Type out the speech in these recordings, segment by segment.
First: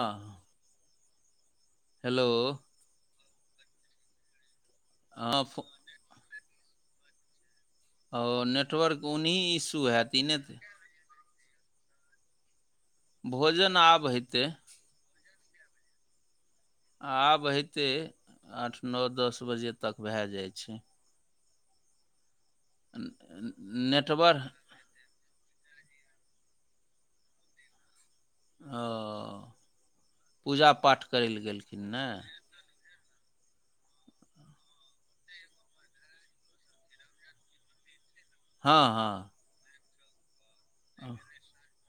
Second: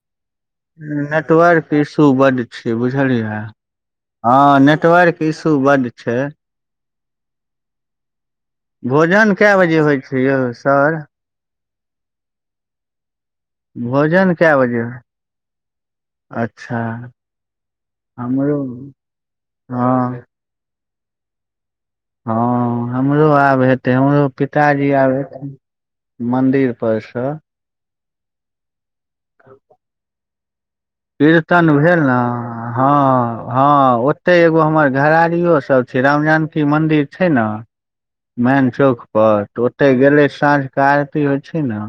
हँ। Network issue hello बड छै बुझलियै। हँ नेटवर्क हँ इशू बड्ड छै। ओ नेटवर्क भोजन ओनही कए बजे इशू होइ हएैत छै ई यौ नहि तऽ। सर भोजन आब भोजन हेतै कए बजे ह अच्छा। आब हेते हमरो आठ नओ दस बजे हँ तक भए जाइत छै। हँ हमरो आब न- हेते हमरो नेटवर्क पिता। जी आबे छै मदिर पर स। ओ पूजा पाठ। करै लए कीर्तन गेलखिन भेल ने न। हँ हँ ओत्ते एगो हमर घरारियो सब छै राम जानकी मन्दिर छै न। मेन हँ चौक हँ परर तऽ ओते गेले साँझका आरती होइ छै न।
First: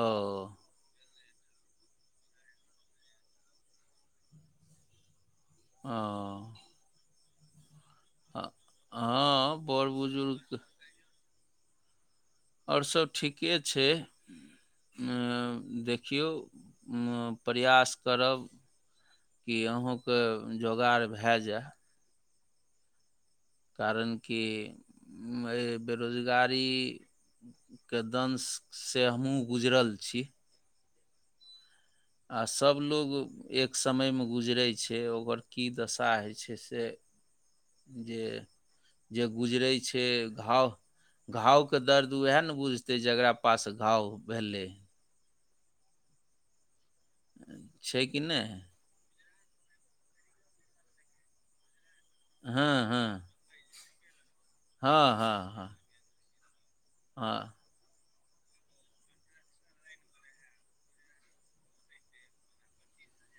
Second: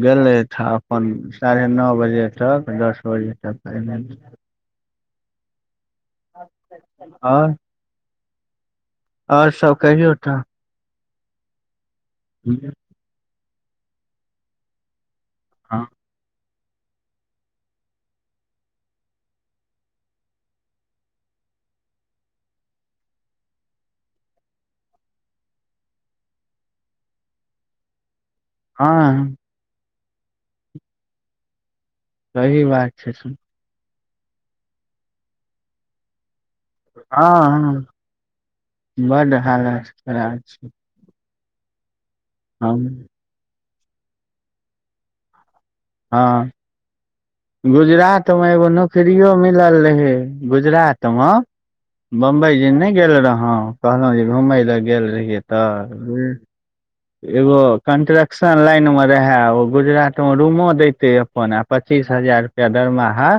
ओ गेलै तऽ अपन साढ़े नओ बजे तक दस बजे तक पलै। ओ और। ह और हँ सब बड़ कहियौ बुजुर्ग। हूं। आओर सब ठीके छै आ देखियौ। प्रयास करब की अहूँके जोगाड़ भए जाए। कारण कि मै बेरोजगारी। के दंश से हँ हमहुू गुजरल छी। आ सही बात छै सभलोग एक समयमे गुजरै छै ओकर की दशा होइ छै। से हँ जे-जे बड गुजरै हालत छै खराब छै घाव। घावके दर्द उएह ने हम बुझतै जकरा पास घाव भेलै। हँ छै कि गुजरात मे नहि एगो न। करियों मिलल रहै गुजरात मे। बम्बई जी हँ नहि हँ गेल रहौ कहलहुँ जे घुमय लए गेल हँ रहिय हँ हँ तऽ हूँ।। एगो। हँ कन्स्ट्रक्शन लाइनमे रहए ओ गुजरातमे रूमो देैते अपन आ पचीस हजार। के दरमहा।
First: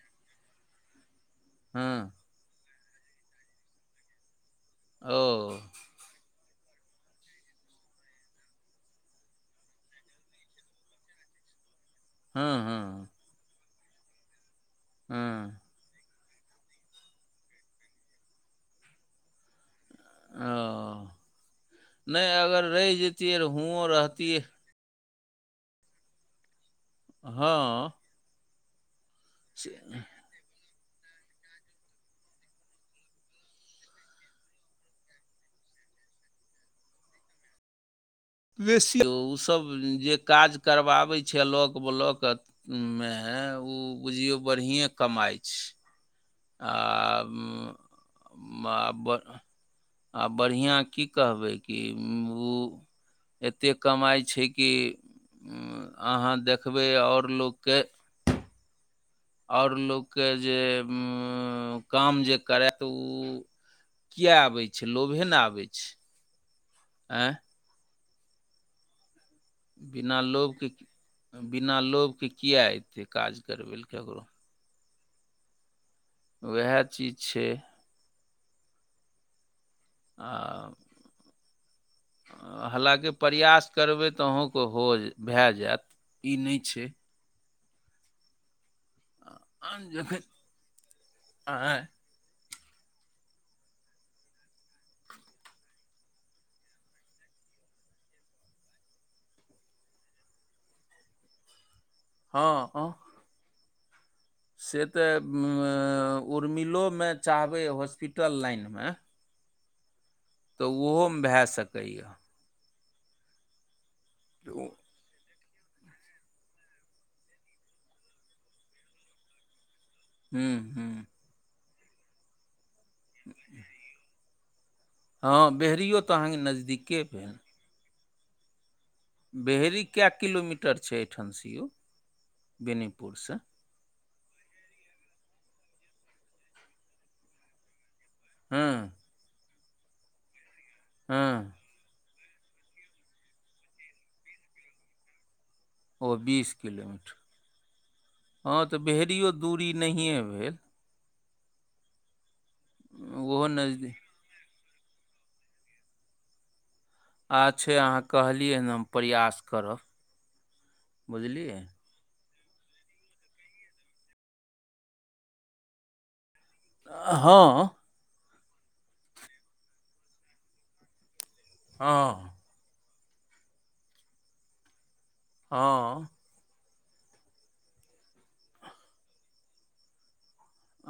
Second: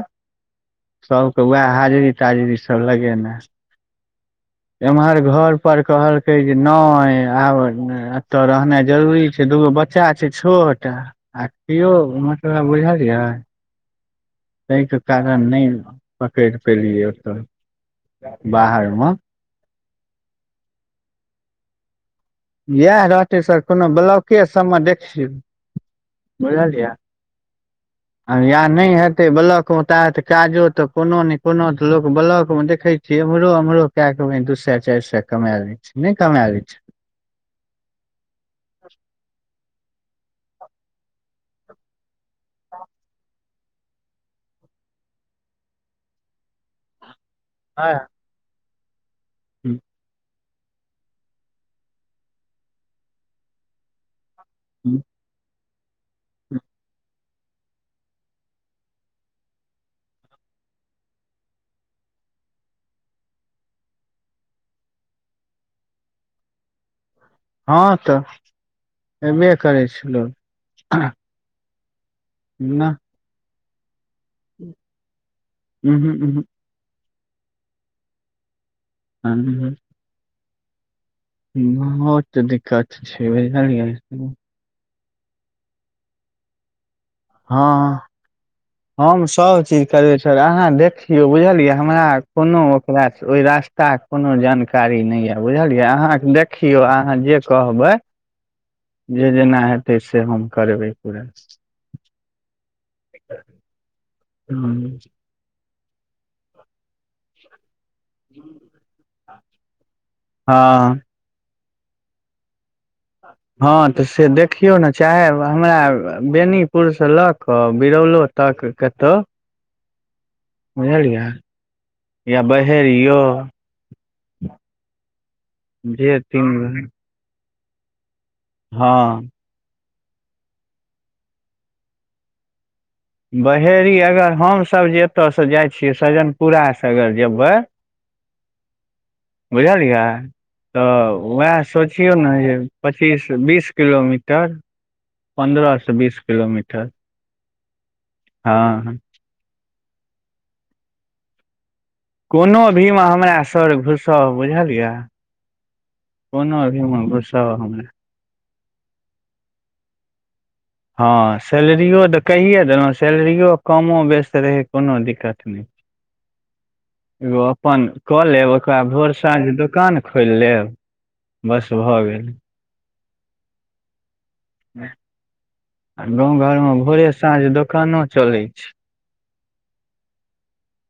सभकेँ उएह हाजिरी हँ ताजरी सभ लगेना। एम्हर घर ओ पर कहलकै जे नई आब। तो रहनाइ जरूरी छै दूगो बच्चा छै छोट आ कियो हँ मतलब बुझ। हँ यै। तै के कारण नै हँ पकड़ पेलियै ओतऽ बाहरमे। ओ। नै अगर। रहि यैह जैतियै रहते रऽ सर हुओं कोनो रहतियै ब्लॉके सबमे देखियौ बुझलियै। हां। या नै हेतै ब्लॉक में ताते काजो तऽ कोनो नै कोनो तऽ लोक ब्लॉक मे देखै छीयै एम्होरो उम्हरों कए क के ओ दू सए चारि सए कमाय लै छै, नै कमाए लै छै। बेसी उ सब जे काज करबाबै छै लॉक ब्लॉक अ मे ओ बुझियौ बढ़िए कमाइ छै। आ उम्म आ ब हुं। आब बढ़िया की कहबै कि उम्म ओ एतेक कमाइ छै। कि उम्म अहाँ देखबै और लोकके और लोकके जे उम्म काम जे करय तऽ उ किए आबै छै लोभे लै आबै छै ऐ हँ तऽ ऐबे करै छै बिना लोभके लोक बिना लोभके किए एतै काज करबै लए केकरो। ऊहुं-ऊहुं। वहै चीज छै। हां। आ बहुत दिक्कत हलाकी छै प्रयास बुझलियै करबय ते अहो के को हो भए जाएत ई नै छै। हां हम सबचीज करबै जखन छीयै, अहाँ देखियौ बुझलियै आँय हमरा कोनो ओकरा से ओय रास्ता के कोनो जानकारी नै यै बुझलियै अहाँके देख खियो अहाँ जे कहबै ह जे जेना हेतै से हम करेबै पूरा। हां-हां। कियै। से तऽ उम्म उर्मिलोमे चाहबै हॉस्पिटल लाइनमे [inaudible] तऽ उहोमे भए सकै यै। हां तऽ से देखियौ नै। चाहे हमरा बेनीपुरसँ लऽ कऽ बिरौलो तक कतो हूं। बझलिए या बहेरियौ। हां बेहरियो तऽ अहाँके नजदीके भेल। हां। बेहरी कए किलोमीटर छै एठाम से यौ बेनीपुर से? फेर ई अगर हम सब जे एतऽ से जाइ छियै सजनपुरा से अगर जेबै हुं। बुझलियै तऽ हँ वैह सोच बुझियो नै जे पच्चीस बीस किलोमीटर पंद्रा सौ ओ बीस किलोमीटर, हँ तऽ भेड़ियो दूरी नहिए भेल। कोनो भी मे हमरा ओहो सर नजदीक घुसउ बुझलियै, कोनो भी मे आच्छे अहाँ कहलियै हँ, हम प्रयास करब। हँ बुझलियै सैलरियो तऽ कहिए देलहुँ, सैलरियो कमो बेस्त रहै कोनो दिक्कत नहि। एगो हँ अपन कऽ लेब, ओकरा भोर साँझ दोकान खोलि लेब। बस भऽ गेल। हँ ह। हँ। गाँंव घर में भोरे साँझ दोकानो चले छै।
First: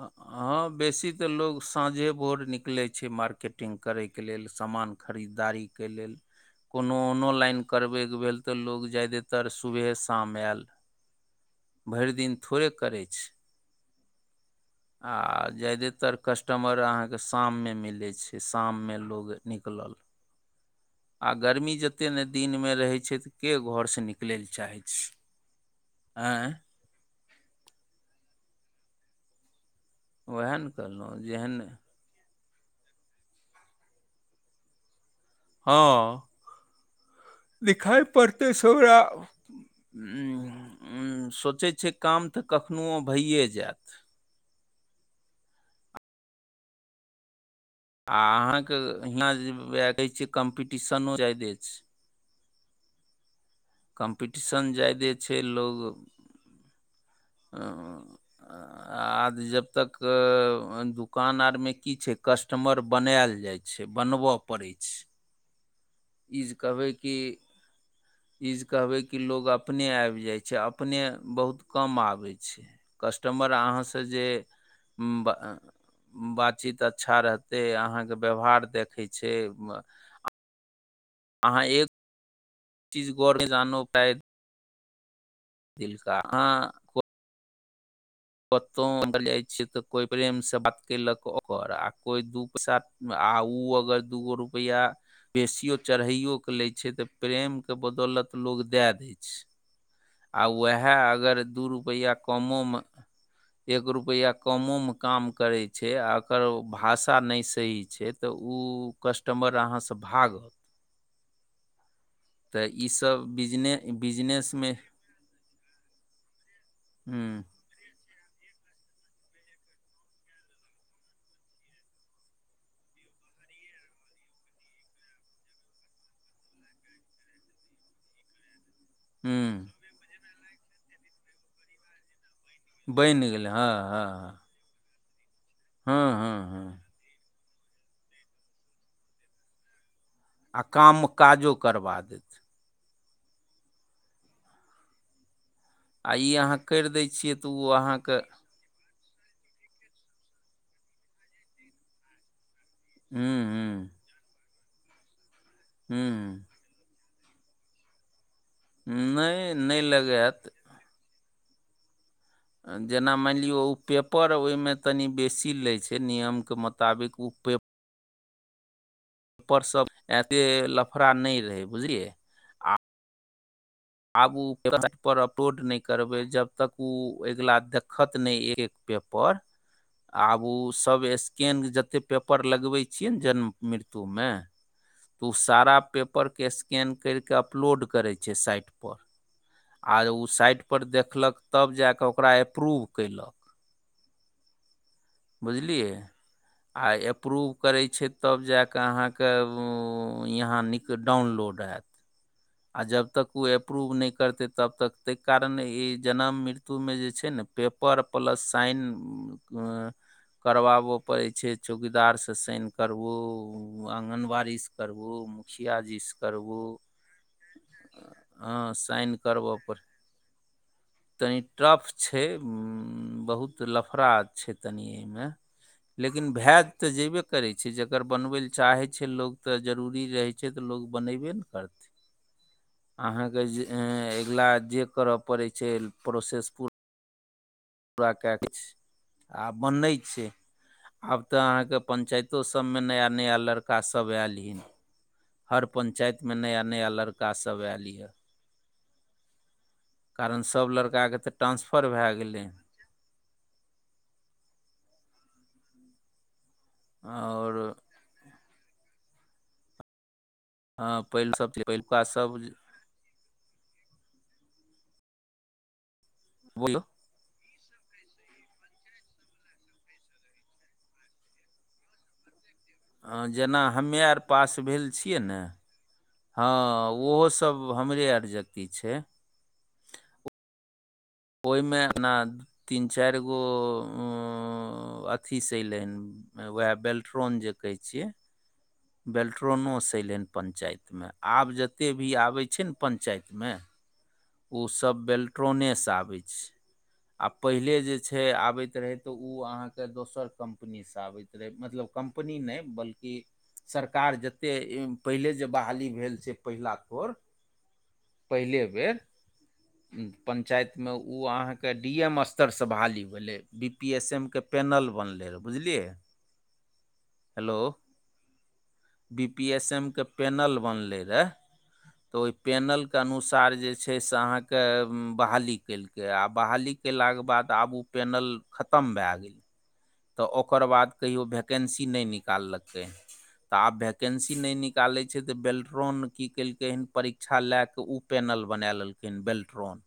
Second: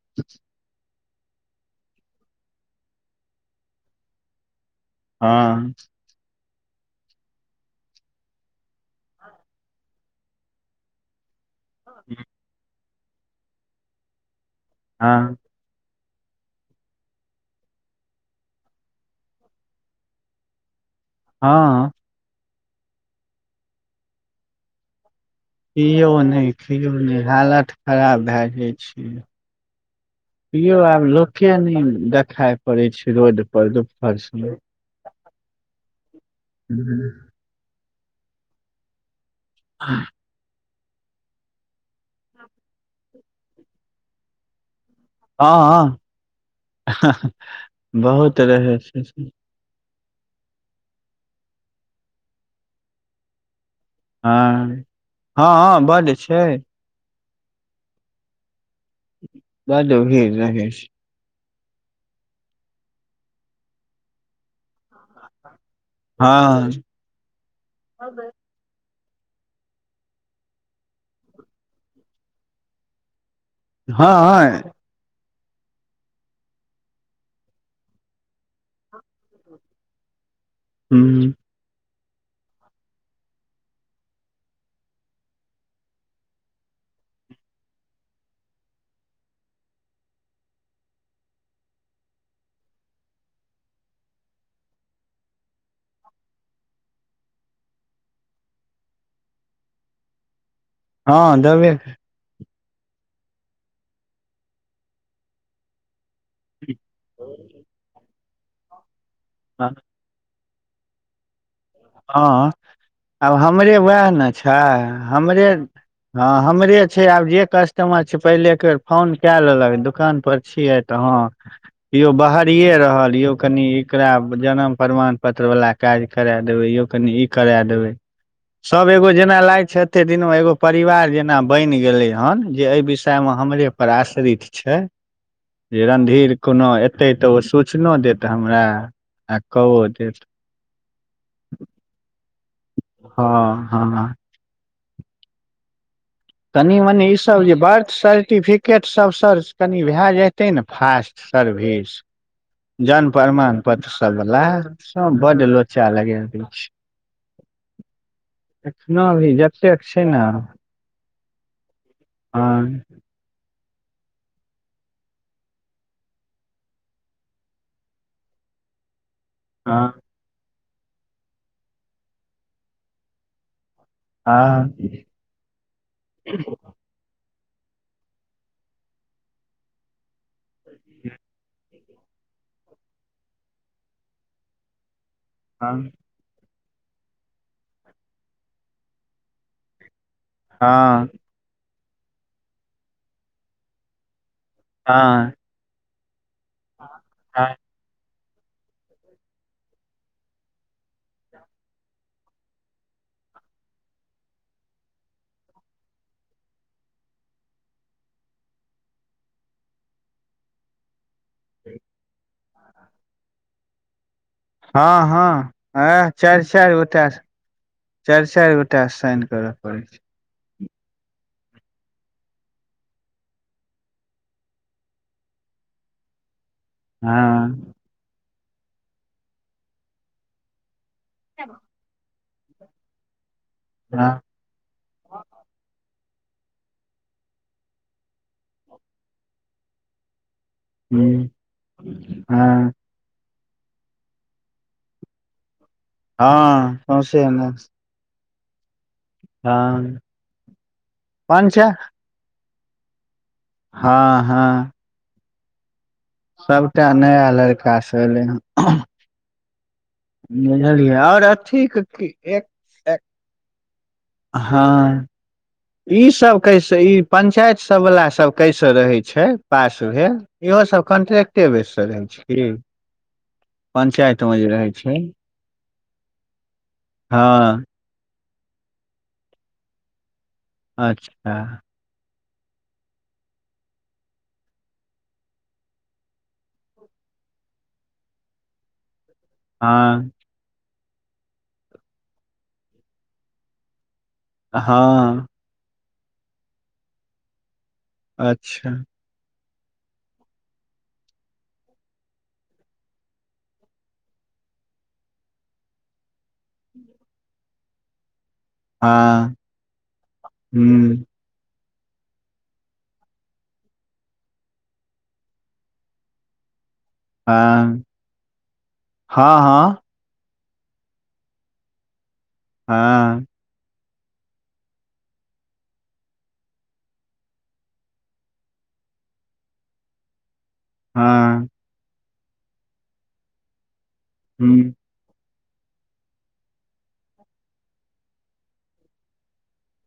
आ-आ। बेसी तो‌ लोक, तऽ साझे भोर निकैले छै मार्केट के लेल समान हँ खरीदारीके लेल। कोनो ऑनो लाइन करबैके भेल तऽ, लोक ज्यदेातर सुबहे शाम आयल। भरि दिन थोड़े करै छै। आ। हँ जादातर कस्टमर अहाँके शाममे मिलै छै, शाममे लोग निकलल। आ गर्मी हँ जतेक ने दिनमे रहैत छै, के घरसँ निकलै लए चाहैत छै। कियौ आँय नहि, किययौ नहि, हालत खराब भए जाइ छै। उएह ने यौ आब कहलहुँ जेहन लोके नहि देखाय पड़ै छै रोड पर देखइ छियै। हँ। बुझलियै? दिखाइ पड़तै सरा [inaudible] सोचै छै काम तऽ कखनोहु भइए जायत। हँ-हँ [unintelligible] आ अहाँके हियाँ जे उएह कहै छियै, कम्पीटिशनो जाद अछि। कम्पीटिशन हँ जादे छै, लोक हँ बड्ड छै ह आज जब बड्ड तक भीड़ रहै दु छै दुकान आर मे की छै, कस्टमर बनायल जाय छै, बनबऽय पड़े छै। ई जे हँ कहबै कि ई जे कहबै कि लोग अपने आऐब जाइ छै, अपने बहुत कम आबै छै। कस्टमर अहाँसे जे हँ ब बातचीत अच्छा रहतै, अहाँके व्यवहार देखै छै। हूँ। अहाँ एक चीज गौर ने जानो पाएब। दिलका हँ। कतहु जाइत छियै तऽ, कोइ प्रेमसँ बात कयेलक ओकर आ कोइ दू पैसा आ ओ अगर दूगो रुपैआ बेसियओ चढ़ैओ कऽ लै छै तऽ प्रेमके बदौलत लोक दए दै छै। आ उएह हँ अगर दू देबे रुपैआ कमोमे एक रुपआ कमो में काम करे छै, आ एककर भाष आ नहि सही छै, तऽ ओ कस्टमर अहाँ भाग हँ। तऽ ई सब आब हमरे वएह ने छै हमरे हँ हमरे छै आब हूँ जे कष्ट। केम्हर छै पहिले एक बेेर फोन केए लेलक दुकान पर छियै तऽ हँ। यौ बाहरिये रहल यौ कनि एकरा जनम प्रमाण पत्र वला काज करेए? देबै यो कनि ई करा देबैय सब एगो जेन लागय हूँ छै। कते दिन मे एगो परिवार जेना बैन गेलेै हन जे एहि विषय बनि मे गेलै हमरे हँ पर हँ आश्रित। छै जे हँ रन्धीर हँ कोनो हँ एतै तऽ ओ सच। चछनो देत हमरा आ कओ देत। आ काम काजो करबा देथ। हँ-हँ। आ ई अहाँ कनि करि मनी दै ई छियै सब तऽ जे ओ बर्थ अहाँके सर्टिफि। टकेट सब सर कनि भए जेतै ने फास्ट सर्विस। हूँ जनमप्रमाण हूँ पत्र सब बला बड्ड लोचा हूँ लगेने रहै छै। इतना नहि नहि रजेक्टेड छै ने। लगायत हँ जेना मनिलिओ पेपर ओय मे तनि बेसी लै छै नियम के मुताबिक उ पेप पर सब हँ एते लफड़ा नै रहे बुझलियै? आब ओ हँ वबसाइट पर अपलोड नै करबै जब तक। ओ अगिला देखत ने एक-एक पेपर आबु ओ सब स्कैन जते पेपर लगबै छियै ने जन्म मृत्यु मे। तऽ ओ सारा हँ पेपरके स्कैन कैरकऽ अपलोड करै छै साइट पर। आ ओ साइट पर देखलक तब जा कऽ ओकरा अप्रूव कैयलक। हँ। बुझलियै आय अप्रूव हँ करै छै। तब जाकऽ अहाँके वो यहाँ नीक डाउनलोड हेएत। आ जब तक ओ अप्रूव नै करतै तब तक तैय कारण ई जन्म मृत्युमे जे छै ने। पेपर प्लस साइन करबाबो। पड़ै छै चौकीदार से साइन करबो आङगनबाड़ी। रीस हँ करबू मुखिया हँ जी एह से चारि करबू। चारि गोटा चारि चारि हँ गोटा साइन करऽ करबऽ पड़। पड़ै छै तनि टफ छै बहुत लफड़ा छै तनि एयमे। लेकिन भेत तऽ जेबे करै हँ छै जकर बनबै लए चाहैत छै लोक तऽ जरूरी रहै। छै तऽ लोक बनेबे ने करतै। आहाँके जे हँ अगिला जे करऽ पड़ेै छै प्रोसेस पू पूरा कए कऽ छै आ बनै छै। आब तऽ आहाँके पञ्चायतो हँ सबमे नया-नया लड़का सब अल यए। हर हँ पञ्चायतमे हँ नया-नया सौंसे लड़का सब एल यए। हँ कारन सब लड़का के तऽ पाँच ट्रांफर भए गेलै। हँ-हँ। सबटा नया आओर लड़का अ, सँ एलै हन। बुझलियै और पहिल सब अथी के पहिलुका कि सब एक एक हँ ईसब कैसे बोलो ई पंचायत सबवला सब कैसे रहै छै, पास भेल? इहो सब कन्ट्रेक्टे बेस रहै छै की? हँ जेना हमे आर पंचायत मे जे पास रहै भेल छै छियै ने। हँ ओहो हँ सब हमरे आर जेकी छै। अच्छा। ओहिमे अपना तीन चारि गो अथीसँ एयलै हन व बेलट्रॉन जेकहै छीये बेलट्रॉ प्रोनोसँ हँ अयलन पंचायतमे आब जते भी आबै छै ने पंचायतमे ओसभ हँ बेल्ट्रोनेसँ आबैत छै आ पहिले जे छै अच्छा आबैत रहैत तऽ ओ अहाँके दोसर कम्पनीसँ आबैत रहै मतलब कम्पनी नहि बल्कि सरकार जतेक पहिले जे बहाली भेल से पहिला तोर। पहिले। हँ। पञ्चायतमे हूँ ओ अहाँके डी एम स्तरसँ बाहाली भेलै बी पी एस एम के पैनल बनलै रा बुझलियै। हेलो हँ बी पी एस हँ हँ एम क पैनल बनलै रहा ओय पैनलके हँ अनुसार जे छै से अहाँके बहाली केलकै आ बहाली कलाक बाद आब उ पैनल खतम भए गेल। तऽ ओकर बाद कहियो हँ वैकेन्सी नहि निकाललकै, तऽ आब वैकेन्सी नहि हूँ निकालै तऽ बेल्ट्रॉन की केलकै हन परीक्षा ला कऽ उ पैनल बना लेलकै हन बेल्ट्रॉन।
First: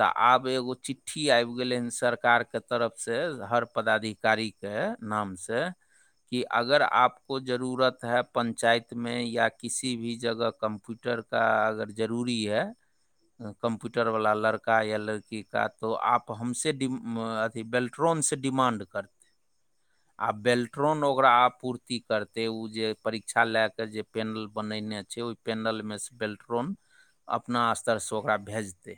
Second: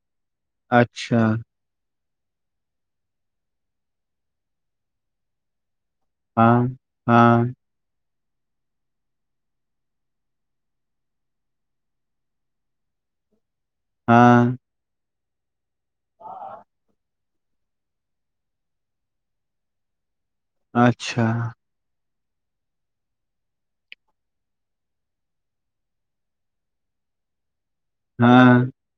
तऽ आब एगो अच्छा चिठ्ठी आबि गेलै हन सरकारके तरफसँ हर पदाधि कारी के नाम से कि हँ अगर आपको हँ जरूरत है [unintelligible] कम्प्यूटर वला लड़ हँ [unintelligible] आ बेल्ट्रोन अच्छा ओकरा आपू ती करतै उ जे परीक्षा लए कऽ जे पेनल बनेने छै ओहि पेनलमे से बेल्ट्रोन अपना स्तरसँ ओकरा हँ भेजतै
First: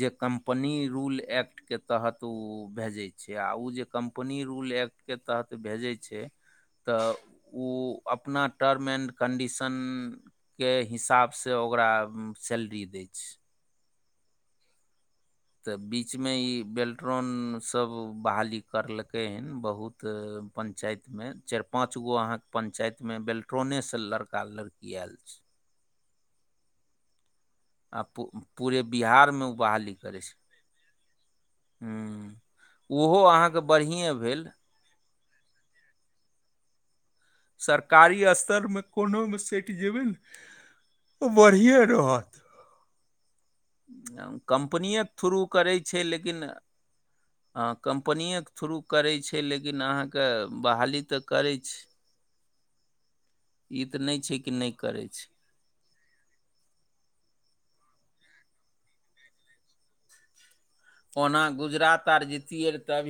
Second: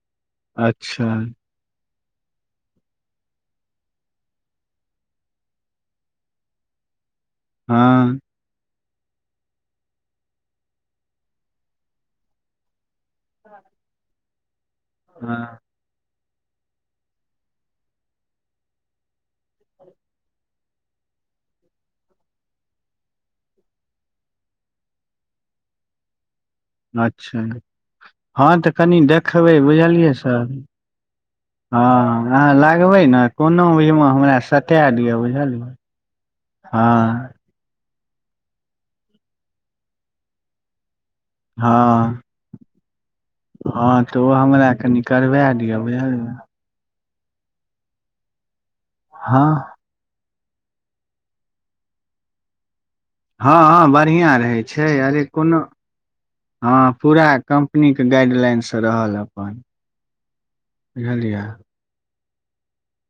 जे कम्पनी अच्छा रूल एक्टके तहत उ भेजैय छै आ उ जे कंप पनी रूल एक्ट के तहत भेजै छै तऽ उ हँ अपना टर्म एण्ड कन्डीशनके हिसाबस ओकरा सैलरी दै छै। हँ। हँ। तऽ बीच में इ बेल्ट्रॉन सब बहाली करल हन बहुत पंचायत में चार पांच गो अहाँ के पंचायत में बेल्ट ट्रोनेसँ लड़का लड़की आयल छै। अच्छा आ पू हँ तऽ पूरे कनि बिहार मे ओ देखबै बहाली बुझलियै करै छै सर। हँ हूँ अहाँ लगबै ने ओहो अहाँके कोनो ओहिमे बढ़िए हमरा भेल स कए दिअ बुझलियै हँ। सरकारी स्तरमे कोनोमे सटि जेयबै ने त बढ़िए हँ रहत। हँ तऽ ओ हमरा कम्पनिए कनि के थ्रू करबा करै दिअ छै बुझलियै लेकिन हँ कम्पनिके थ्रू करै छै हँ लेकिन अहाँकेँ बहाली तऽ करै छै। हँ ई हँ तऽ नहि बढ़िआँ कि रहै नहि छै करै अरे कोनो हँ पूरा कम्पनीके गाइडलाइनस रहल अपन। ओना बुझलियै गुजरात आर जितियर अभी